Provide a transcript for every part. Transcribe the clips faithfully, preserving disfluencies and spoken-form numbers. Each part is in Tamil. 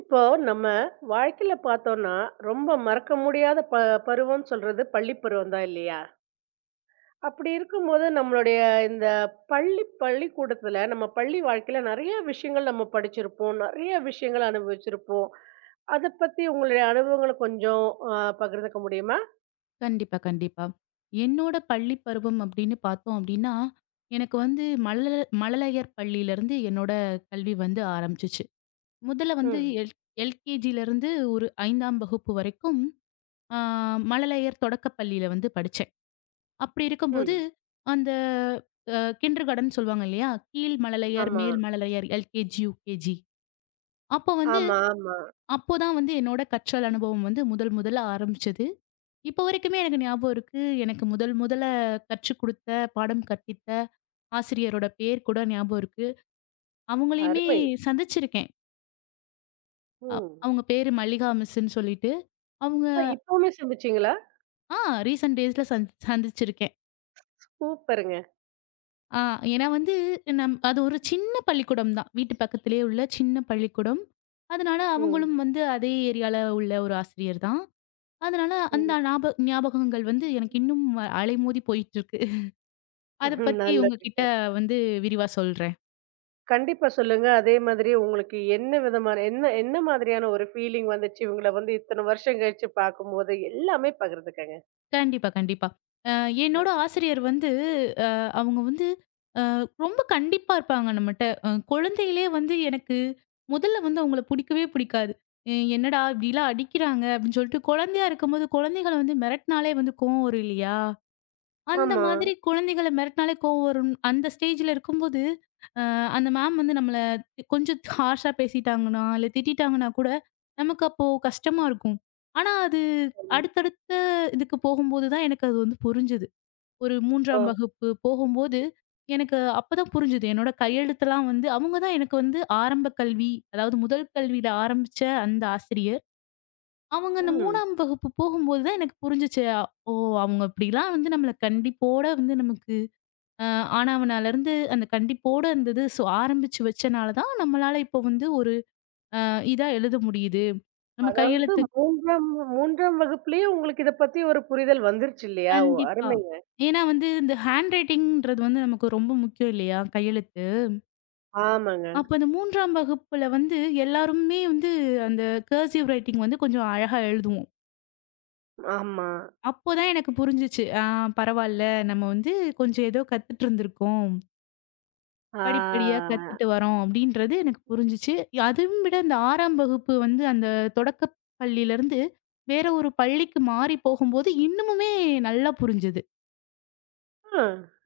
இப்போ நம்ம வாழ்க்கையில பார்த்தோம்னா, ரொம்ப மறக்க முடியாத ப பருவம்னு சொல்றது பள்ளி பருவம் தான் இல்லையா? அப்படி இருக்கும்போது நம்மளுடைய இந்த பள்ளி பள்ளிக்கூடத்துல நம்ம பள்ளி வாழ்க்கையில நெறைய விஷயங்கள் நம்ம படிச்சிருப்போம். நெறைய விஷயங்கள் அனுபவிச்சிருப்போம். அத பத்தி உங்களுடைய அனுபவங்கள கொஞ்சம் அ பகிர்ந்துக்க முடியுமா? கண்டிப்பா, கண்டிப்பா. என்னோட பள்ளி பருவம் அப்படின்னு பார்த்தோம் அப்படின்னா, எனக்கு வந்து மழல மழலையர் பள்ளியிலருந்து என்னோட கல்வி வந்து ஆரம்பிச்சுச்சு. முதல்ல வந்து ம், எல் எல்கேஜிலருந்து ஒரு ஐந்தாம் வகுப்பு வரைக்கும் ஆ மழலையர் தொடக்கப் பள்ளியில வந்து படிச்சேன். அப்படி இருக்கும்போது, ம். அந்த அ கிண்டர்கார்டன் சொல்லுவாங்க இல்லையா? கீழ் மழலையர், ஆமா. மேல் மழலையர், எல்கேஜி, யுகேஜி. அப்போ வந்து ஆமா, ஆமா. அப்போ தான் வந்து என்னோட கற்றல் அனுபவம் வந்து முதல் முதல்ல ஆரம்பிச்சது. இப்போ வரைக்குமே எனக்கு ஞாபகம் இருக்கு. எனக்கு முதல் முதல்ல கற்றுக் குடுத்த, பாடம் கற்பித்த ஆசிரியரோட பேர் கூட ஞாபகம் இருக்கு. அவங்களையுமே அருமை. சந்திச்சிருக்கேன். அ ம். அவங்க பேரு மல்லிகா மிஸ்ன்னு சொல்லிட்டு. அவங்க அ இப்பவுமே சிந்திச்சீங்களா? ஆ ரீசென்ட் டேஸ்ல சந் சந்திச்சிருக்கேன். சூப்பருங்க. ஆ ஏன்னா வந்து நம் அது ஒரு சின்ன பள்ளிக்கூடம் தான். வீட்டு பக்கத்திலேயே உள்ள சின்ன பள்ளிக்கூடம். அதனால ம், அவங்களும் வந்து அதே ஏரியால உள்ள ஒரு ஆசிரியர் தான். அதனால அந்த ம். ஞாப ஞாபகங்கள் வந்து எனக்கு இன்னும் அலைமோதி போயிட்டு இருக்கு. அத பத்தி உங்ககிட்ட நல்லதுங்க. வந்து விரிவா சொல்றேன். கண்டிப்பா சொல்லுங்க. அதே மாதிரி உங்களுக்கு என்ன விதமான என்ன என்ன மாதிரியான ஒரு ஃபீலிங் வந்துச்சு இவங்கள வந்து இத்தன வருஷம் கழிச்சு பார்க்கும்போது? எல்லாமே பகிர்ந்துக்கங்க. கண்டிப்பா, கண்டிப்பா. அ என்னோட ஆசிரியர் வந்து அ அவங்க வந்து அ ரொம்ப கண்டிப்பா இருப்பாங்க நம்மட்ட. அ குழந்தையிலே வந்து எனக்கு முதல்ல வந்து அவங்கள புடிக்கவே புடிக்காது. "எ என்னடா இப்படிலாம் அடிக்கிறாங்க" அப்படின்னு சொல்லிட்டு குழந்தையா இருக்கும்போது குழந்தைகள வந்து மிரட்டினாலே வந்து கோவம் வரும் இல்லையா? அந்த ஆமா. மாதிரி குழந்தைகள மிரட்டினாலே கோவம் வரும். அந்த ஸ்டேஜ்ல இருக்கும்போது, அ அந்த மேம் வந்து நம்மள கொஞ்சம் ஹார்ஷா பேசிட்டாங்கன்னா, இல்ல திட்டிட்டாங்கன்னா கூட, நமக்கு அப்போ கஷ்டமா இருக்கும். ஆனா அது அடுத்தடுத்த இதுக்கு போகும்போது தான் எனக்கு அது வந்து புரிஞ்சது. ஒரு ஓ! மூன்றாம் வகுப்பு போகும்போது, எனக்கு அப்பதான் புரிஞ்சது. என்னோட கையெழுத்தெல்லாம் வந்து அவங்க தான் எனக்கு வந்து ஆரம்ப கல்வி, அதாவது முதல் கல்வியில ஆரம்பிச்ச அந்த ஆசிரியர். அவங்க அந்த ம். மூன்றாம் வகுப்பு போகும்போது தான் எனக்கு புரிஞ்சுச்சு. அ- ஓ! அவங்க இப்படிலாம் வந்து நம்மள கண்டிப்போட வந்து நமக்கு அ ஆனாவனாலருந்து அந்த கண்டிப்போட அந்த இது சோ ஆரம்பிச்சு வச்சனால தான் நம்மளால இப்போ வந்து ஒரு அ இதா எழுத முடியுது. நம்ம அதாவது கையெழுத்து 3ஆம் 3ஆம் வகுப்பிலேயே உங்களுக்கு இத பத்தி ஒரு புரிதல் வந்துருச்சு இல்லையா? ஓ! கண்டிப்பா. அருமைங்க. ஏன்னா வந்து இந்த ஹேண்ட் ரைட்டிங்ன்றது வந்து நமக்கு ரொம்ப முக்கியம் இல்லையா? கையெழுத்து. ஆமாங்க. அப்ப அந்த மூன்றாம் வகுப்புல வந்து எல்லாருமே வந்து அந்த கர்சிவ் ரைட்டிங் வந்து கொஞ்சம் அழகா எழுதுவோம். ஆமா. அப்போதான் எனக்கு புரிஞ்சுச்சு. ஆ பரவால்ல. நம்ம வந்து கொஞ்சம் ஏதோ கத்துட்டு இருந்திருக்கோம். ஆ. படிப்படியா கத்துட்டு வரோம் அப்படின்றது எனக்கு புரிஞ்சுச்சு. அதுவும் விட இந்த ஆறாம் வகுப்பு வந்து அந்த தொடக்கப் பள்ளியிலருந்து வேற ஒரு பள்ளிக்கு மாறி போகும்போது இன்னமுமே நல்லா புரிஞ்சது. அ.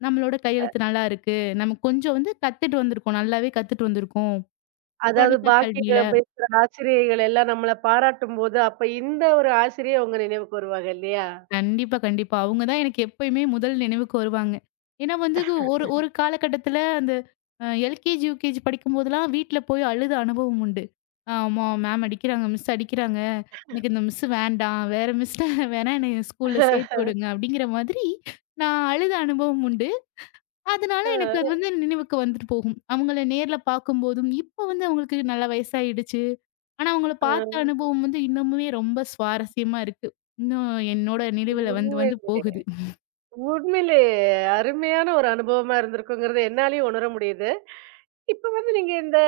நம்மளோட கையெழுத்து நல்லா இருக்கு. நம்ம கொஞ்சம் வந்து கத்துட்டு வந்திருக்கோம். நல்லாவே கத்துட்டு வந்திருக்கோம். அதாவது தொடக்க பாக்கி கல்வியில. பேசுற ஆசிரியைகள் எல்லாம் நம்மள பாராட்டும்போது, அப்ப இந்த ஒரு ஆசிரியர் உங்க நினைவுக்கு வருவாங்க இல்லையா? கண்டிப்பா, கண்டிப்பா. அவங்க தான் எனக்கு எப்பயுமே முதல் நினைவுக்கு வருவாங்க. ஏன்னா வந்து ஒரு ஒரு காலகட்டத்தில அந்த அ எல்கேஜி, யுகேஜி படிக்கும்போதெல்லாம் வீட்ல போய் அழுத அனுபவம் உண்டு. ஆமா மேம் அடிக்கிறாங்க, மிஸ் அடிக்கிறாங்க. எனக்கு இந்த மிஸ் வேண்டாம். வேற மிஸ்ட்ட வேணா என்னைய ஸ்கூல்ல சேர்த்து விடுங்க. அப்படிங்கிற மாதிரி நான் அழுத அனுபவம் உண்டு. அதனால அ, எனக்கு அது வந்து நினைவுக்கு வந்துட்டு போகும். அவங்கள நேர்ல பார்க்கும்போதும், இப்ப வந்து அவங்களுக்கு நல்லா வயசாயிடுச்சு. ஆனா அவங்கள அ. பார்த்த அனுபவம் வந்து இன்னமுமே ரொம்ப சுவாரஸ்யமா இருக்கு. இன்னும் என்னோட நினைவுல வந்து உண்மை வந்து போகுது. உண்மையிலே அருமையான ஒரு அனுபவமா இருந்திருக்குங்கிறது என்னாலயும் உணர முடியுது. இப்ப வந்து நீங்க இந்த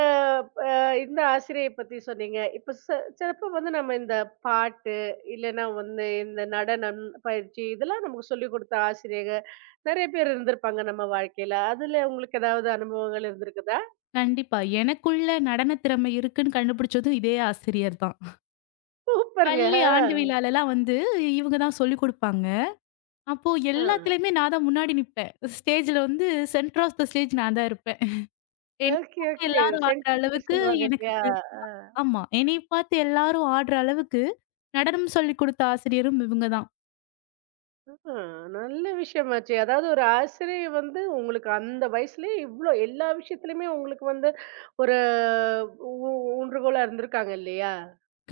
அ இந்த ஆசிரியை பத்தி சொன்னீங்க. இப்ப ச சிலப்ப வந்து நம்ம இந்த பாட்டு, இல்லன்னா வந்து இந்த நடனம் பயிற்சி இதெல்லாம் நமக்கு சொல்லிக் கொடுத்த ஆசிரியர்கள் நெறைய பேர் இருந்திருப்பாங்க நம்ம வாழ்க்கையில. அதுல உங்களுக்கு ஏதாவது அனுபவங்கள் இருந்திருக்குதா? கண்டிப்பா. எனக்குள்ள நடன திறமை இருக்குன்னு கண்டுபிடிச்சதும் இதே ஆசிரியர் தான். சூப்பருங்க. பள்ளி ஆண்டு விழாலலாம் வந்து இவங்க தான் சொல்லிக் குடுப்பாங்க. அப்போ ஆ. ஆ. எல்லாத்துலயுமே நான் தான் முன்னாடி நிப்பேன். ஸ்டேஜ்ல வந்து சென்டர் ஆஃப் த ஸ்டேஜ் நான் தான் இருப்பேன். என்ன ஓகே, பார்த்து ஓகே. எல்லாரும் ஆடுற சென்ட்ரிஃபியூகல் அளவுக்கு சொல்லுவாங்க எனக்கு இல்லையா? ஆ. ஆமா. என்னைய பார்த்து எல்லாரும் ஆடுற அளவுக்கு நடனம் சொல்லிக் குடுத்த ஆசிரியரும் இவங்க தான். ஆ, நல்ல விஷயமாச்சே. அதாவது ஒரு ஆசிரியை வந்து உங்களுக்கு அந்த வயசுலயே இவ்ளோ எல்லா விஷயத்துலயுமே உங்களுக்கு வந்து ஒரு ஊ ஊன்றுகோலா இருந்திருக்காங்க இல்லையா?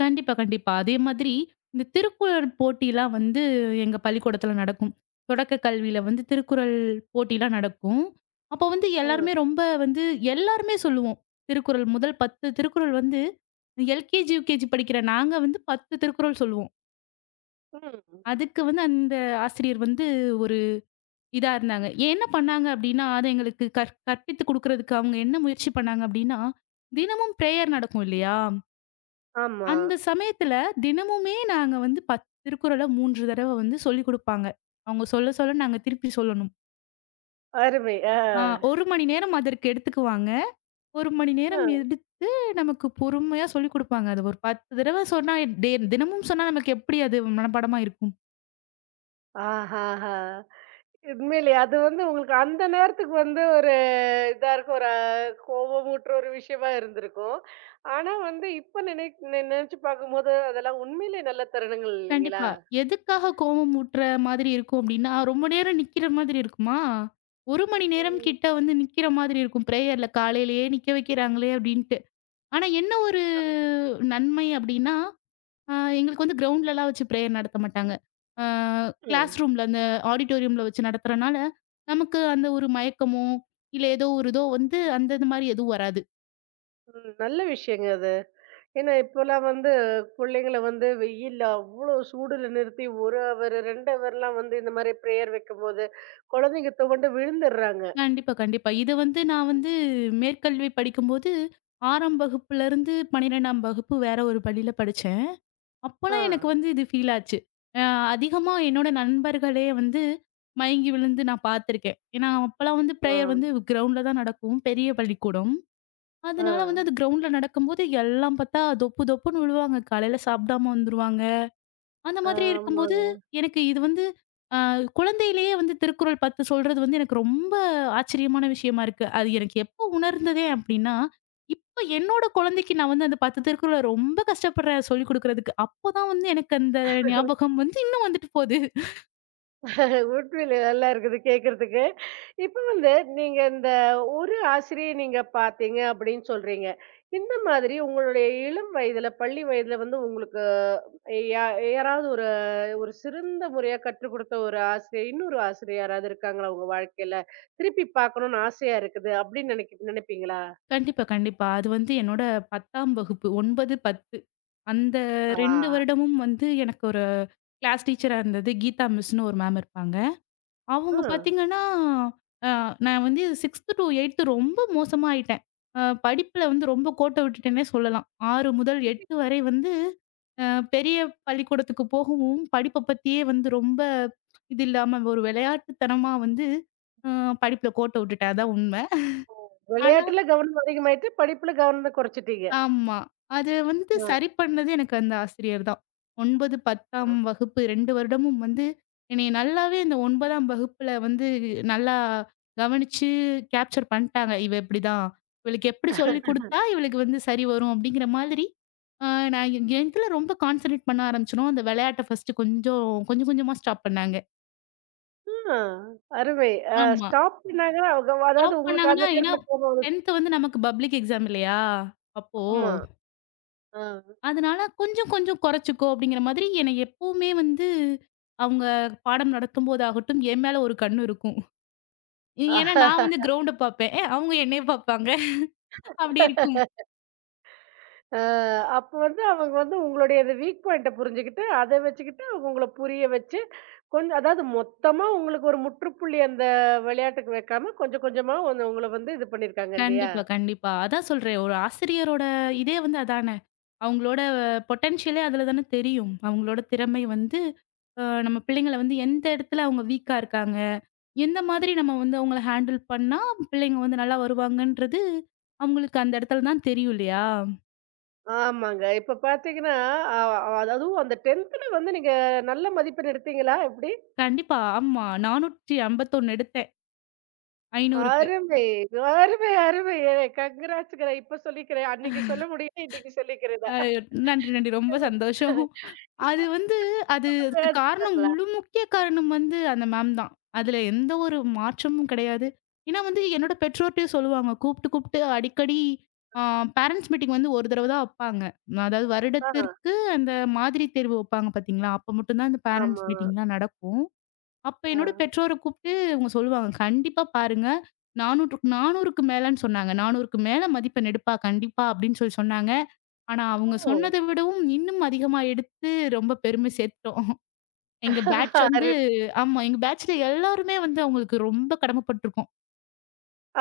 கண்டிப்பா, கண்டிப்பா. அதே மாதிரி இந்த திருக்குறள் போட்டிலாம் வந்து எங்க பள்ளிக்கூடத்துல நடக்கும். தொடக்க கல்வியில வந்து திருக்குறள் போட்டிலாம் நடக்கும். அப்போ வந்து எல்லாருமே ஆ. ரொம்ப வந்து எல்லாருமே சொல்லுவோம். திருக்குறள் முதல் பத்து திருக்குறள் வந்து எல்கேஜி, யுகேஜி படிக்கிற நாங்க வந்து பத்து திருக்குறள் சொல்லுவோம். ம். அதுக்கு வந்து அந்த ஆசிரியர் வந்து ஒரு இதா இருந்தாங்க. என்ன பண்ணாங்க அப்டின்னா, அத எங்களுக்கு கற் கற்பித்து குடுக்குறதுக்கு அவங்க என்ன முயற்சி பண்ணாங்க அப்டின்னா, தினமும் பிரேயர் நடக்கும் இல்லையா? ஆமா. அந்த சமயத்துல தினமுமே நாங்க வந்து பத்து திருக்குறள மூன்று தடவ வந்து சொல்லிக் குடுப்பாங்க. அவங்க சொல்ல, சொல்ல நாங்க திருப்பி சொல்லணும். அருமை. ஆ. ஆ ஒரு மணி நேரம் அதற்கு எடுத்துக்குவாங்க. ஒரு மணி ஆ. நேரம் எடுத்து நமக்கு பொறுமையா சொல்லிக் குடுப்பாங்க. அது ஒரு பத்து தடவ சொன்னா, டே தினமும் சொன்னா நமக்கு எப்டி அது மனப்பாடமா இருக்கும்? ஆஹாஹா! உண்மையிலேயே அது வந்து உங்களுக்கு அந்த நேரத்துக்கு வந்து ஒரு இதா இருக்கும். ஒரு அஹ், கோபமூட்டுற ஒரு விஷயமா இருந்திருக்கும். ஆனா வந்து இப்ப நினை நி- நினைச்சு பார்க்கும்போது அதெல்லாம் உண்மையிலேயே நல்ல தருணங்கள் இல்லைங்களா? கண்டிப்பா. எதுக்காக கோவம் ஊட்டுற மாதிரி இருக்கும் அப்டின்னா, ரொம்ப நேரம் நிக்கிற மாதிரி இருக்குமா? ஒரு மணி நேரம் ம். கிட்ட வந்து நிக்கிற மாதிரி இருக்கும். பிரேயர்ல காலையிலேயே நிக்க வைக்கிறாங்களே அப்டின்ட்டு. ஆனா என்ன ஒரு நன்மை அப்டின்னா, அ எங்களுக்கு வந்து கிரவுண்ட்லலாம் வச்சு பிரேயர் நடத்த மாட்டாங்க. அ கிளாஸ் ம். ரூம்ல அந்த ஆடிட்டோரியம்ல வச்சு நடத்துறனால, நமக்கு அந்த ஒரு மயக்கமோ, இல்ல ஏதோ ஒரு இதோ வந்து அந்த இது மாரி எதுவும் வராது. ம். நல்ல விஷயங்க அது. ஏன்னா, இப்போலாம் வந்து புள்ளைங்கள வந்து வெயில்ல அவ்ளோ சூடுல நிறுத்தி ஒரு ஹவர், இரண்டு ஹவர்லாம் வந்து இந்த மாரி பிரேயர் வைக்கும்போது, குழந்தைங்க துவண்டு விழுந்துடுறாங்க. கண்டிப்பா, கண்டிப்பா. இத வந்து நான் வந்து மேற்கல்வி படிக்கும்போது ஆறாம் வகுப்புலருந்து பன்னிரண்டாம் வகுப்பு வேற ஒரு பள்ளியில படிச்சேன். ஆ. அப்போலாம் எனக்கு வந்து இது ஃபீல் ஆச்சு. அ அதிகமா என்னோட நண்பர்களே வந்து மயங்கி விழுந்து நான் பார்த்துருக்கேன். ஏன்னா, அப்பலாம் வந்து ஆ. பிரேயர் வந்து கிரவுண்ட்ல தான் நடக்கும். பெரிய பள்ளிக்கூடம். ஆ. அதனால வந்து அது கிரவுண்ட்ல நடக்கும்போது எல்லாம் பார்த்தா தொப்பு தொப்புன்னு விழுவாங்க. காலையில சாப்பிடாம வந்துருவாங்க. அந்த மாதிரி இருக்கும்போது, ஆமாங்க. எனக்கு இது வந்து அ குழந்தையிலேயே வந்து திருக்குறள் பத்து சொல்றது வந்து எனக்கு ரொம்ப ஆச்சரியமான விஷயமா இருக்கு. அது எனக்கு எப்போ உணர்ந்ததே அப்டின்னா, இப்ப என்னோட குழந்தைக்கு நான் வந்து அந்த பத்து திருக்குறள ரொம்ப கஷ்டப்படுறேன் சொல்லிக் குடுக்குறதுக்கு. அப்பதான் வந்து எனக்கு அந்த ஞாபகம் வந்து இன்னும் வந்துட்டு போது. உண்மையிலே நல்லா இருக்குது கேட்கறதுக்கு. இப்ப வந்து நீங்க இந்த ஒரு ஆசிரியை நீங்க பார்த்தீங்க அப்படின்னு சொல்றீங்க. இந்த மாதிரி உங்களுடைய இளம் வயதுல, பள்ளி வயதுல வந்து உங்களுக்கு யா யாராவது ஒரு ஒரு சிறந்த முறையா கற்றுக் கொடுத்த ஒரு ஆசிரியர், இன்னொரு ஆசிரியர் யாராவது இருக்காங்களா உங்க வாழ்க்கையில? திருப்பி பார்க்கணும்னு ஆசையா இருக்குது அப்படின்னு நெனைக்க நெனைப்பீங்களா? கண்டிப்பா, கண்டிப்பா. அது வந்து என்னோட பத்தாம் வகுப்பு ஒன்பது, பத்து அந்த ஆ. இரண்டு வருடமும் வந்து எனக்கு ஒரு கிளாஸ் டீச்சரா இருந்தது. கீதா மிஸ்ன்னு ஒரு மேம் இருப்பாங்க. அவங்க ம். பார்த்தீங்கன்னா, அ நான் வந்து ஆறாம் டூ எட்டாம் ரொம்ப மோசமா ஆயிட்டேன். அ படிப்புல வந்து ரொம்ப கோட்ட விட்டுட்டேன்னே சொல்லலாம். ஆறு முதல் எட்டு வரை வந்து அ பெரிய பள்ளிக்கூடத்துக்கு போகவும், படிப்ப பத்தியே வந்து ரொம்ப இது இல்லாம ஒரு விளையாட்டுத்தனமா வந்து அ படிப்புல கோட்ட விட்டுட்டேன். அதான் உண்ம. விளையாட்டுல கவனம் அதிகமாயிட்டு, படிப்புல கவனத்த குறைச்சுட்டீங்க. ஆமா. அது வந்து ஆ, சரி பண்ணது எனக்கு அந்த ஆசிரியர் தான். ஒன்பது, பத்தாம் வகுப்பு இரண்டு வருடமும் வந்து என்னைய நல்லாவே இந்த ஒன்பதாம் வகுப்புல வந்து நல்லா கவனிச்சு கேப்சர் பண்ணிட்டாங்க. இவ இப்படிதான். இவளுக்கு எப்படி ஆ. சொல்லிக் குடுத்தா இவளுக்கு வந்து சரி வரும் அப்படிங்கிற மாதிரி, அ நான் எ எதுல ரொம்ப கான்சன்ட்ரேட் பண்ண ஆரம்பிச்சனோ, அந்த விளையாட்ட ஃபர்ஸ்ட்டு கொஞ்சம் கொஞ்சம் கொஞ்சமா ஸ்டாப் பண்ணாங்க. ஆ அருமை. அ ஆமா. ஸ்டாப் பண்ணாங்கன்னா, அவங்க அதாவது ஸ்டாப் உங்களுக்கு அந்த பண்ணாங்கன்னா, ஏன்னா நேரத்துல கோபம் வரும். பத்தாம் வந்து நமக்கு பப்ளிக் எக்ஸாம் இல்லையா? அப்போ ஆமா. ஆ. அதனால கொஞ்சம் கொஞ்சம் குறைச்சுக்கோ அப்படிங்கிற மாதிரி என்னை எப்பவுமே வந்து அவங்க பாடம் நடத்தும்போது ஆகட்டும் என் மேல ஒரு கண்ணு இருக்கும். ஏன்னா நான் வந்து கிரவுண்ட பார்ப்பேன். அவங்க என்னைய பார்ப்பாங்க. அப்படி இருக்கும். அ அப்ப வந்து அவங்க வந்து உங்களுடைய அந்த வீக் பாயிண்ட்ட புரிஞ்சுகிட்டு, அத வச்சுக்கிட்டு அவங்க உங்கள புரிய வச்சு, கொஞ்சம் அதாவது மொத்தமா உங்களுக்கு ஒரு முற்றுப்புள்ளி அந்த விளையாட்டுக்கு வைக்காம, கொஞ்சம் கொஞ்சமா வந்து உங்கள வந்து இது பண்ணியிருக்காங்க இல்லையா? கண்டிப்பா, கண்டிப்பா. அதான் சொல்றேன். ஒரு ஆசிரியரோட இதே வந்து அதானே. அவங்களோட பொட்டன்ஷியலே அதுல தானே தெரியும். அவங்களோட திறமை வந்து அ நம்ம பிள்ளைங்கள வந்து எந்த இடத்துல அவங்க வீக்கா இருக்காங்க. எந்த மாதிரி நம்ம வந்து அவங்கள ஹேண்டில் பண்ணா பிள்ளைங்க வந்து நல்லா வருவாங்கன்றது அவங்களுக்கு அந்த இடத்துல தான் தெரியும் இல்லையா? ஆமாங்க. இப்ப பார்த்தீங்கன்னா, அ அ- அதுவும் அந்த டென்த்துல வந்து நீங்க நல்ல மதிப்பெண் எடுத்தீங்களா? எப்படி? கண்டிப்பா. ஆமா. நானூற்று ஐம்பத்தி ஒன்று எடுத்தேன். ஐந்நூறுக்கு. அருமை! அருமை! அருமை! ஏ கங்கிராட்ஸ்ங்க நான் இப்ப சொல்லிக்கிறேன். அன்னைக்கு சொல்ல முடியல, இன்னைக்கு சொல்லிக்கிறேன் அ நான். நன்றி, நன்றி. ரொம்ப சந்தோஷம். அது இப்ப வந்து அது அதுக்கு காரணம் இருக்காங்களா? முழு முக்கிய காரணம் வந்து அந்த மேம் தான். அதுல எந்த ஒரு மாற்றமும் கிடையாது. ஏன்னா வந்து என்னோட பெற்றோர்ட்டயும் சொல்லுவாங்க. கூப்ட்டு, கூப்ட்டு அடிக்கடி அ பேரண்ட்ஸ் மீட்டிங் வந்து ஒரு தடவ தான் வப்பாங்க. அதாவது ஆ, வருடத்திற்கு அந்த மாதிரி தேர்வு வப்பாங்க பார்த்தீங்களா? அப்ப மட்டும் தான் இந்த ஆமா. பேரண்ட்ஸ் மீட்டிங்லாம் நடக்கும். அப்ப ஆ. என்னோட பெற்றோர கூப்ட்டு அவங்க சொல்லுவாங்க, "கண்டிப்பா பாருங்க. நானூறு நானூறுக்கு மேலன்னு சொன்னாங்க. நானூறுக்கு மேல மதிப்பெண் எடுப்பா கண்டிப்பா" அப்படின்னு சொல்லி சொன்னாங்க. ஆனா அவங்க ஓ! சொன்னத விடவும் இன்னும் அதிகமா எடுத்து ரொம்ப பெருமை சேர்த்துட்டோம். எங்க பேட்ச் வந்து அரு ஆமா எங்க பேட்ச்ல எல்லாருமே வந்து அவங்களுக்கு ரொம்ப கடமைப்பட்டுருக்கோம்.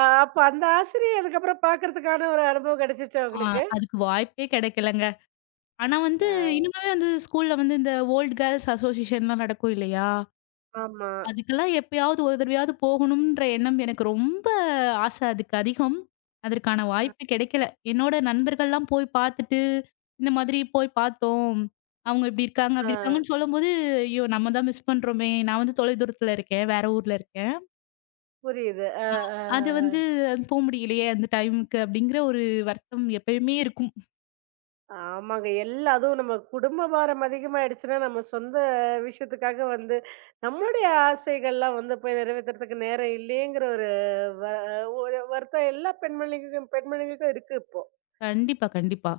அ அப்ப அந்த ஆசிரியர் அதுக்கப்புறம் பார்க்கறதுக்கான ஒரு அனுபவம் கிடைச்சுச்சா ஆ, உங்களுக்கு? அதுக்கு வாய்ப்பே கிடைக்கலங்க. ஆனா வந்து, இனிமே வந்து ஸ்கூல்ல வந்து இந்த ஓல்ட் கேர்ள்ஸ் அசோசியேஷன்லாம் நடக்கும் இல்லையா? ஆமா. அதுக்கெல்லாம் எப்பயாவது ஒரு தடவையாவது போகணும்ன்ற எண்ணம் எனக்கு ரொம்ப ஆசை அதுக்கு அதிகம். அதற்கான வாய்ப்பு கிடைக்கல. என்னோட நண்பர்கள்லாம் போய் பார்த்துட்டு, இந்த மாதிரி போய் பார்த்தோம். அவங்க இப்படி இருக்காங்க, ஆ அப்படி இருக்காங்கன்னு சொல்லும்போது, ஐயோ! நம்ம தான் மிஸ் பண்றோமே! நான் வந்து தொலைதூரத்தில இருக்கேன். வேற ஊர்ல இருக்கேன். புரியுது. ஆ, ஆ, அது வந்து ஆ. போ முடியலையே அந்த டைமுக்கு அப்படிங்கிற ஒரு வருத்தம் எப்பயுமே இருக்கும். ஆமாங்க. எல்லா அதுவும் நம்ம குடும்ப பாரம் அதிகமாயிடுச்சுன்னா, நம்ம சொந்த விஷயத்துக்காக வந்து, நம்மளுடைய ஆசைகள்லாம் வந்து போய் நிறைவேத்துறதுக்கு நேரம் இல்லையேங்கிற ஒரு வ ஒரு வருத்தம் எல்லா பெண்மணிகளுக்கும் பெண்மணிகளுக்கும் இருக்கு இப்போ. கண்டிப்பா, கண்டிப்பா.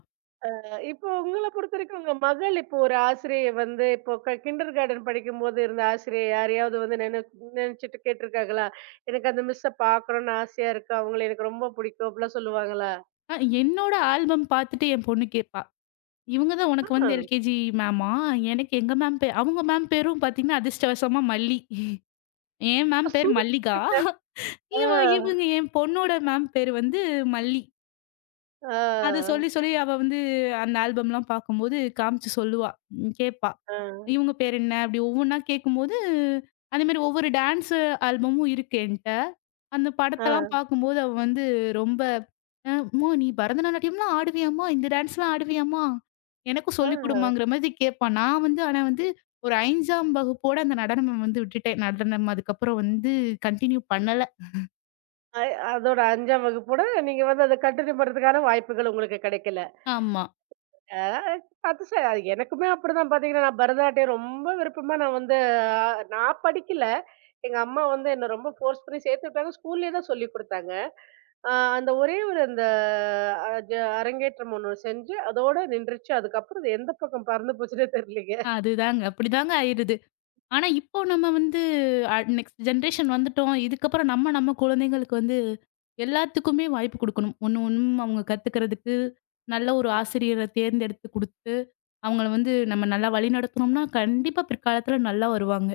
அ இப்போ உங்கள பொறுத்தவரைக்கும் உங்க மகள் இப்போ ஒரு ஆசிரியை வந்து இப்போ க கிண்டர்கார்டன் படிக்கும்போது இருந்த ஆசிரியை யாரையாவது வந்து நினை நினைச்சுட்டு கேட்டுருக்காங்களா? எனக்கு அந்த மிஸ்ஸ பார்க்கணும்னு ஆசையா இருக்கு. அவங்கள எனக்கு ரொம்ப பிடிக்கும் அப்படிலாம் சொல்லுவாங்களா? அ என்னோட ஆல்பம் பார்த்துட்டு என் பொண்ணு கேட்பா. இவங்க தான் ஆ. உனக்கு வந்து எல்கேஜி மேமா? எனக்கு எங்க மேம் பே அவங்க மேம் பேரும் பார்த்தீங்கன்னா, அதிர்ஷ்டவசமா மல்லி. என் மேம் பேர் மல்லிகா. சூப்பருங்க. ஆ. இவ இவங்க என் பொண்ணோட மேம் பேரு வந்து மல்லி. அத ஆ. சொல்லி, சொல்லி அவ வந்து அந்த ஆல்பம்லாம் பார்க்கும்போது காமிச்சு சொல்லுவா. ம் கேட்பா. ஆ. இவங்க பேர் என்ன? அப்படி ஒவ்வொன்னா கேட்கும்போது, அந்த மாரி ஒவ்வொரு டான்ஸு ஆல்பமும் இருக்கு என்ட்ட. அந்த படத்தெல்லாம் ஆ. பார்க்கும்போது அவ வந்து ரொம்ப, "அ அம்மா நீ பரதநாட்டியம்லாம் ஆடுவியாம்மா? இந்த டான்ஸ்லாம் ஆடுவியாம்மா? எனக்கும் ஆ, சொல்லிக் குடுமாங்கிற" மாதிரி கேட்பா. நான் வந்து ஆனா வந்து ஒரு 5ஆம் வகுப்போட அந்த நடனம் வந்து விட்டுட்டேன். நடனம் அதுக்கப்புறம் வந்து கன்டின்யூ பண்ணல. அ அதோட ஐந்தாம் வகுப்போட நீங்க வந்து அத கன்டின்யூ பண்றதுக்கான வாய்ப்புகள் உங்களுக்கு கிடைக்கல. ஆமா. அ அதிசயம் அது எனக்குமே அப்படிதான் பாத்தீங்கன்னா, நான் பரதநாட்டியம் ரொம்ப விருப்பமா நான் வந்து அ நான் படிக்கல. எங்க அம்மா வந்து என்ன ரொம்ப ஃபோர்ஸ் பண்ணி சேர்த்து விட்டாங்க. ஸ்கூல்லயே தான் சொல்லிக் குடுத்தாங்க. அ அந்த ஒரே ஒரு அந்த அ ஜ அரங்கேற்றம் ஒண்ணு செஞ்சு, அதோட நின்றுச்சு. அதுக்கப்புறம் அது எந்த பக்கம் பறந்து போச்சுன்னே தெரியலங்க. அதுதாங்க. அப்படிதாங்க ஆயிருது. ஆனா, இப்போ நம்ம வந்து அ நெக்ஸ்ட் ஜென்ரேஷன் வந்துட்டோம். இதுக்கப்புறம் நம்ம, நம்ம குழந்தைங்களுக்கு வந்து எல்லாத்துக்குமே வாய்ப்பு குடுக்கணும். ஒண்ணு ஒண்ணும் அவங்க கத்துக்கிறதுக்கு நல்ல ஒரு ஆசிரியர தேர்ந்தெடுத்து குடுத்து, அவங்கள வந்து நம்ம நல்லா வழிநடத்துனோம்னா, கண்டிப்பா பிற்காலத்துல நல்லா வருவாங்க.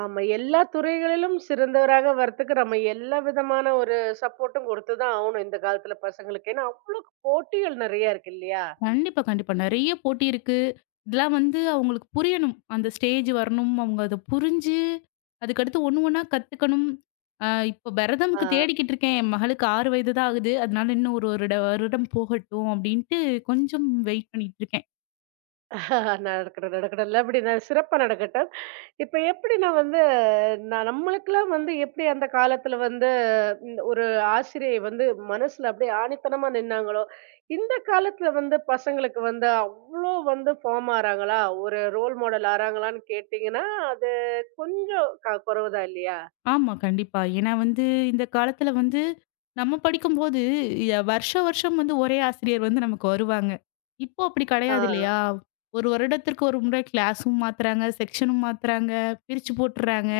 ஆமா. எல்லா துறைகளிலும் சிறந்தவராக வர்றதுக்கு நம்ம எல்லா விதமான ஒரு சப்போர்ட்டும் குடுத்து தான் ஆவணும் இந்த காலத்துல பசங்களுக்கு. ஏன்னா, அவ்ளோக்கு போட்டிகள் நெறைய இருக்கு இல்லையா? கண்டிப்பா, கண்டிப்பா. நெறைய போட்டி இருக்கு. இதெல்லாம் வந்து அவங்களுக்கு புரியணும். அந்த ஸ்டேஜ் வரணும். அவங்க அத புரிஞ்சு, அதுக்கடுத்து ஒண்ணு ஒண்ணா கத்துக்கணும். அ இப்ப ஆ. பரதம்க்கு தேடிக்கிட்டு இருக்கேன். என் மகளுக்கு ஆறு வயது தான் ஆகுது. அதனால இன்னும் ஒரு வருட வருடம் போகட்டும் அப்படின்ட்டு கொஞ்சம் வெயிட் பண்ணிட்டு இருக்கேன். ஆஹ் நடக்கட்டும், நடக்கட்டும். நல்லபடியா சிறப்பா நடக்கட்டும். இப்ப எப்படின்னா வந்து, ந நம்மளுக்கெல்லாம் வந்து எப்படி அந்த காலத்துல வந்து ம் ஒரு ஆசிரியை வந்து மனசுல அப்படியே ஆணித்தனமா நின்னாங்களோ, இந்த காலத்துல வந்து பசங்களுக்கு வந்து அவ்ளோ வந்து ஃபார்ம் ஆறாங்களா? ஒரு ரோல் மாடல் ஆறாங்களான்னு கேட்டீங்கன்னா, அது கொஞ்சம் க குறைவுதான் இல்லையா? ஆமா, கண்டிப்பா. ஏன்னா வந்து இந்த காலத்துல வந்து நம்ம படிக்கும்போது ய வருஷம் வருஷம் வந்து ஒரே ஆசிரியர் வந்து நமக்கு வருவாங்க. இப்போ அப்படி ஆ கிடையாது இல்லையா? ஒரு வருடத்திற்கு ஒரு முறை கிளாஸும் மாத்துறாங்க, செக்ஷனும் மாத்துறாங்க, பிரிச்சு போட்டுறாங்க.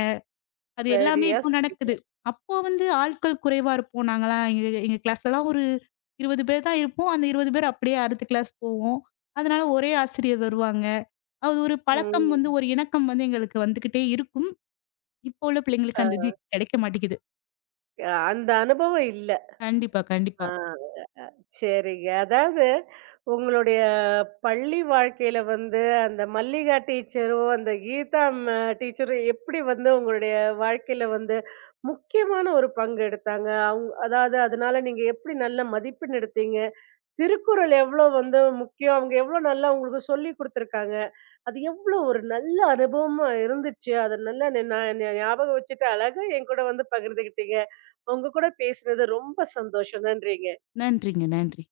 அது எல்லாமே சரியா இப்போ சொன்னீங்க. நடக்குது. அப்போ வந்து ஆட்கள் குறைவா இருப்போம் நாங்கலாம். எங்க எங்க கிளாஸ்லலாம் ஒரு இருபது பேர் தான் இருப்போம். அந்த இருபது பேர் அப்படியே அடுத்த கிளாஸ் போவோம். அதனால ஒரே ஆசிரியர் வருவாங்க. அது ஒரு பழக்கம் வந்து ம். ஒரு இணக்கம் வந்து எங்களுக்கு வந்துகிட்டே இருக்கும். இப்போ உள்ள அ பிள்ளைங்களுக்கு அந்த இது கிடைக்க மாட்டேங்குது. அந்த அனுபவம் இல்ல. கண்டிப்பா, கண்டிப்பா. ஆ. சரிங்க. அதாவது உங்களுடைய பள்ளி வாழ்க்கையில வந்து, அந்த மல்லிகா டீச்சரும், அந்த கீதா ம டீச்சரும் எப்படி வந்து உங்களுடைய வாழ்க்கையில வந்து முக்கியமான ஒரு பங்கு எடுத்தாங்க? அவுங் அதாவது அதனால நீங்க எப்படி நல்ல மதிப்பெண் எடுத்தீங்க? திருக்குறள் எவ்ளோ வந்து முக்கியம்? அவங்க எவ்ளோ நல்லா உங்களுக்கு சொல்லிக் குடுத்துருக்காங்க? அது எவ்ளோ ஒரு நல்ல அனுபவமா இருந்துச்சு? அத நல்லா நி நா ஞா ஞாபகம் வச்சுட்டு அழகா என்கூட வந்து பகிர்ந்துக்கிட்டீங்க. உங்க கூட பேசினது ரொம்ப சந்தோஷம். நன்றிங்க. நன்றிங்க, நன்றி.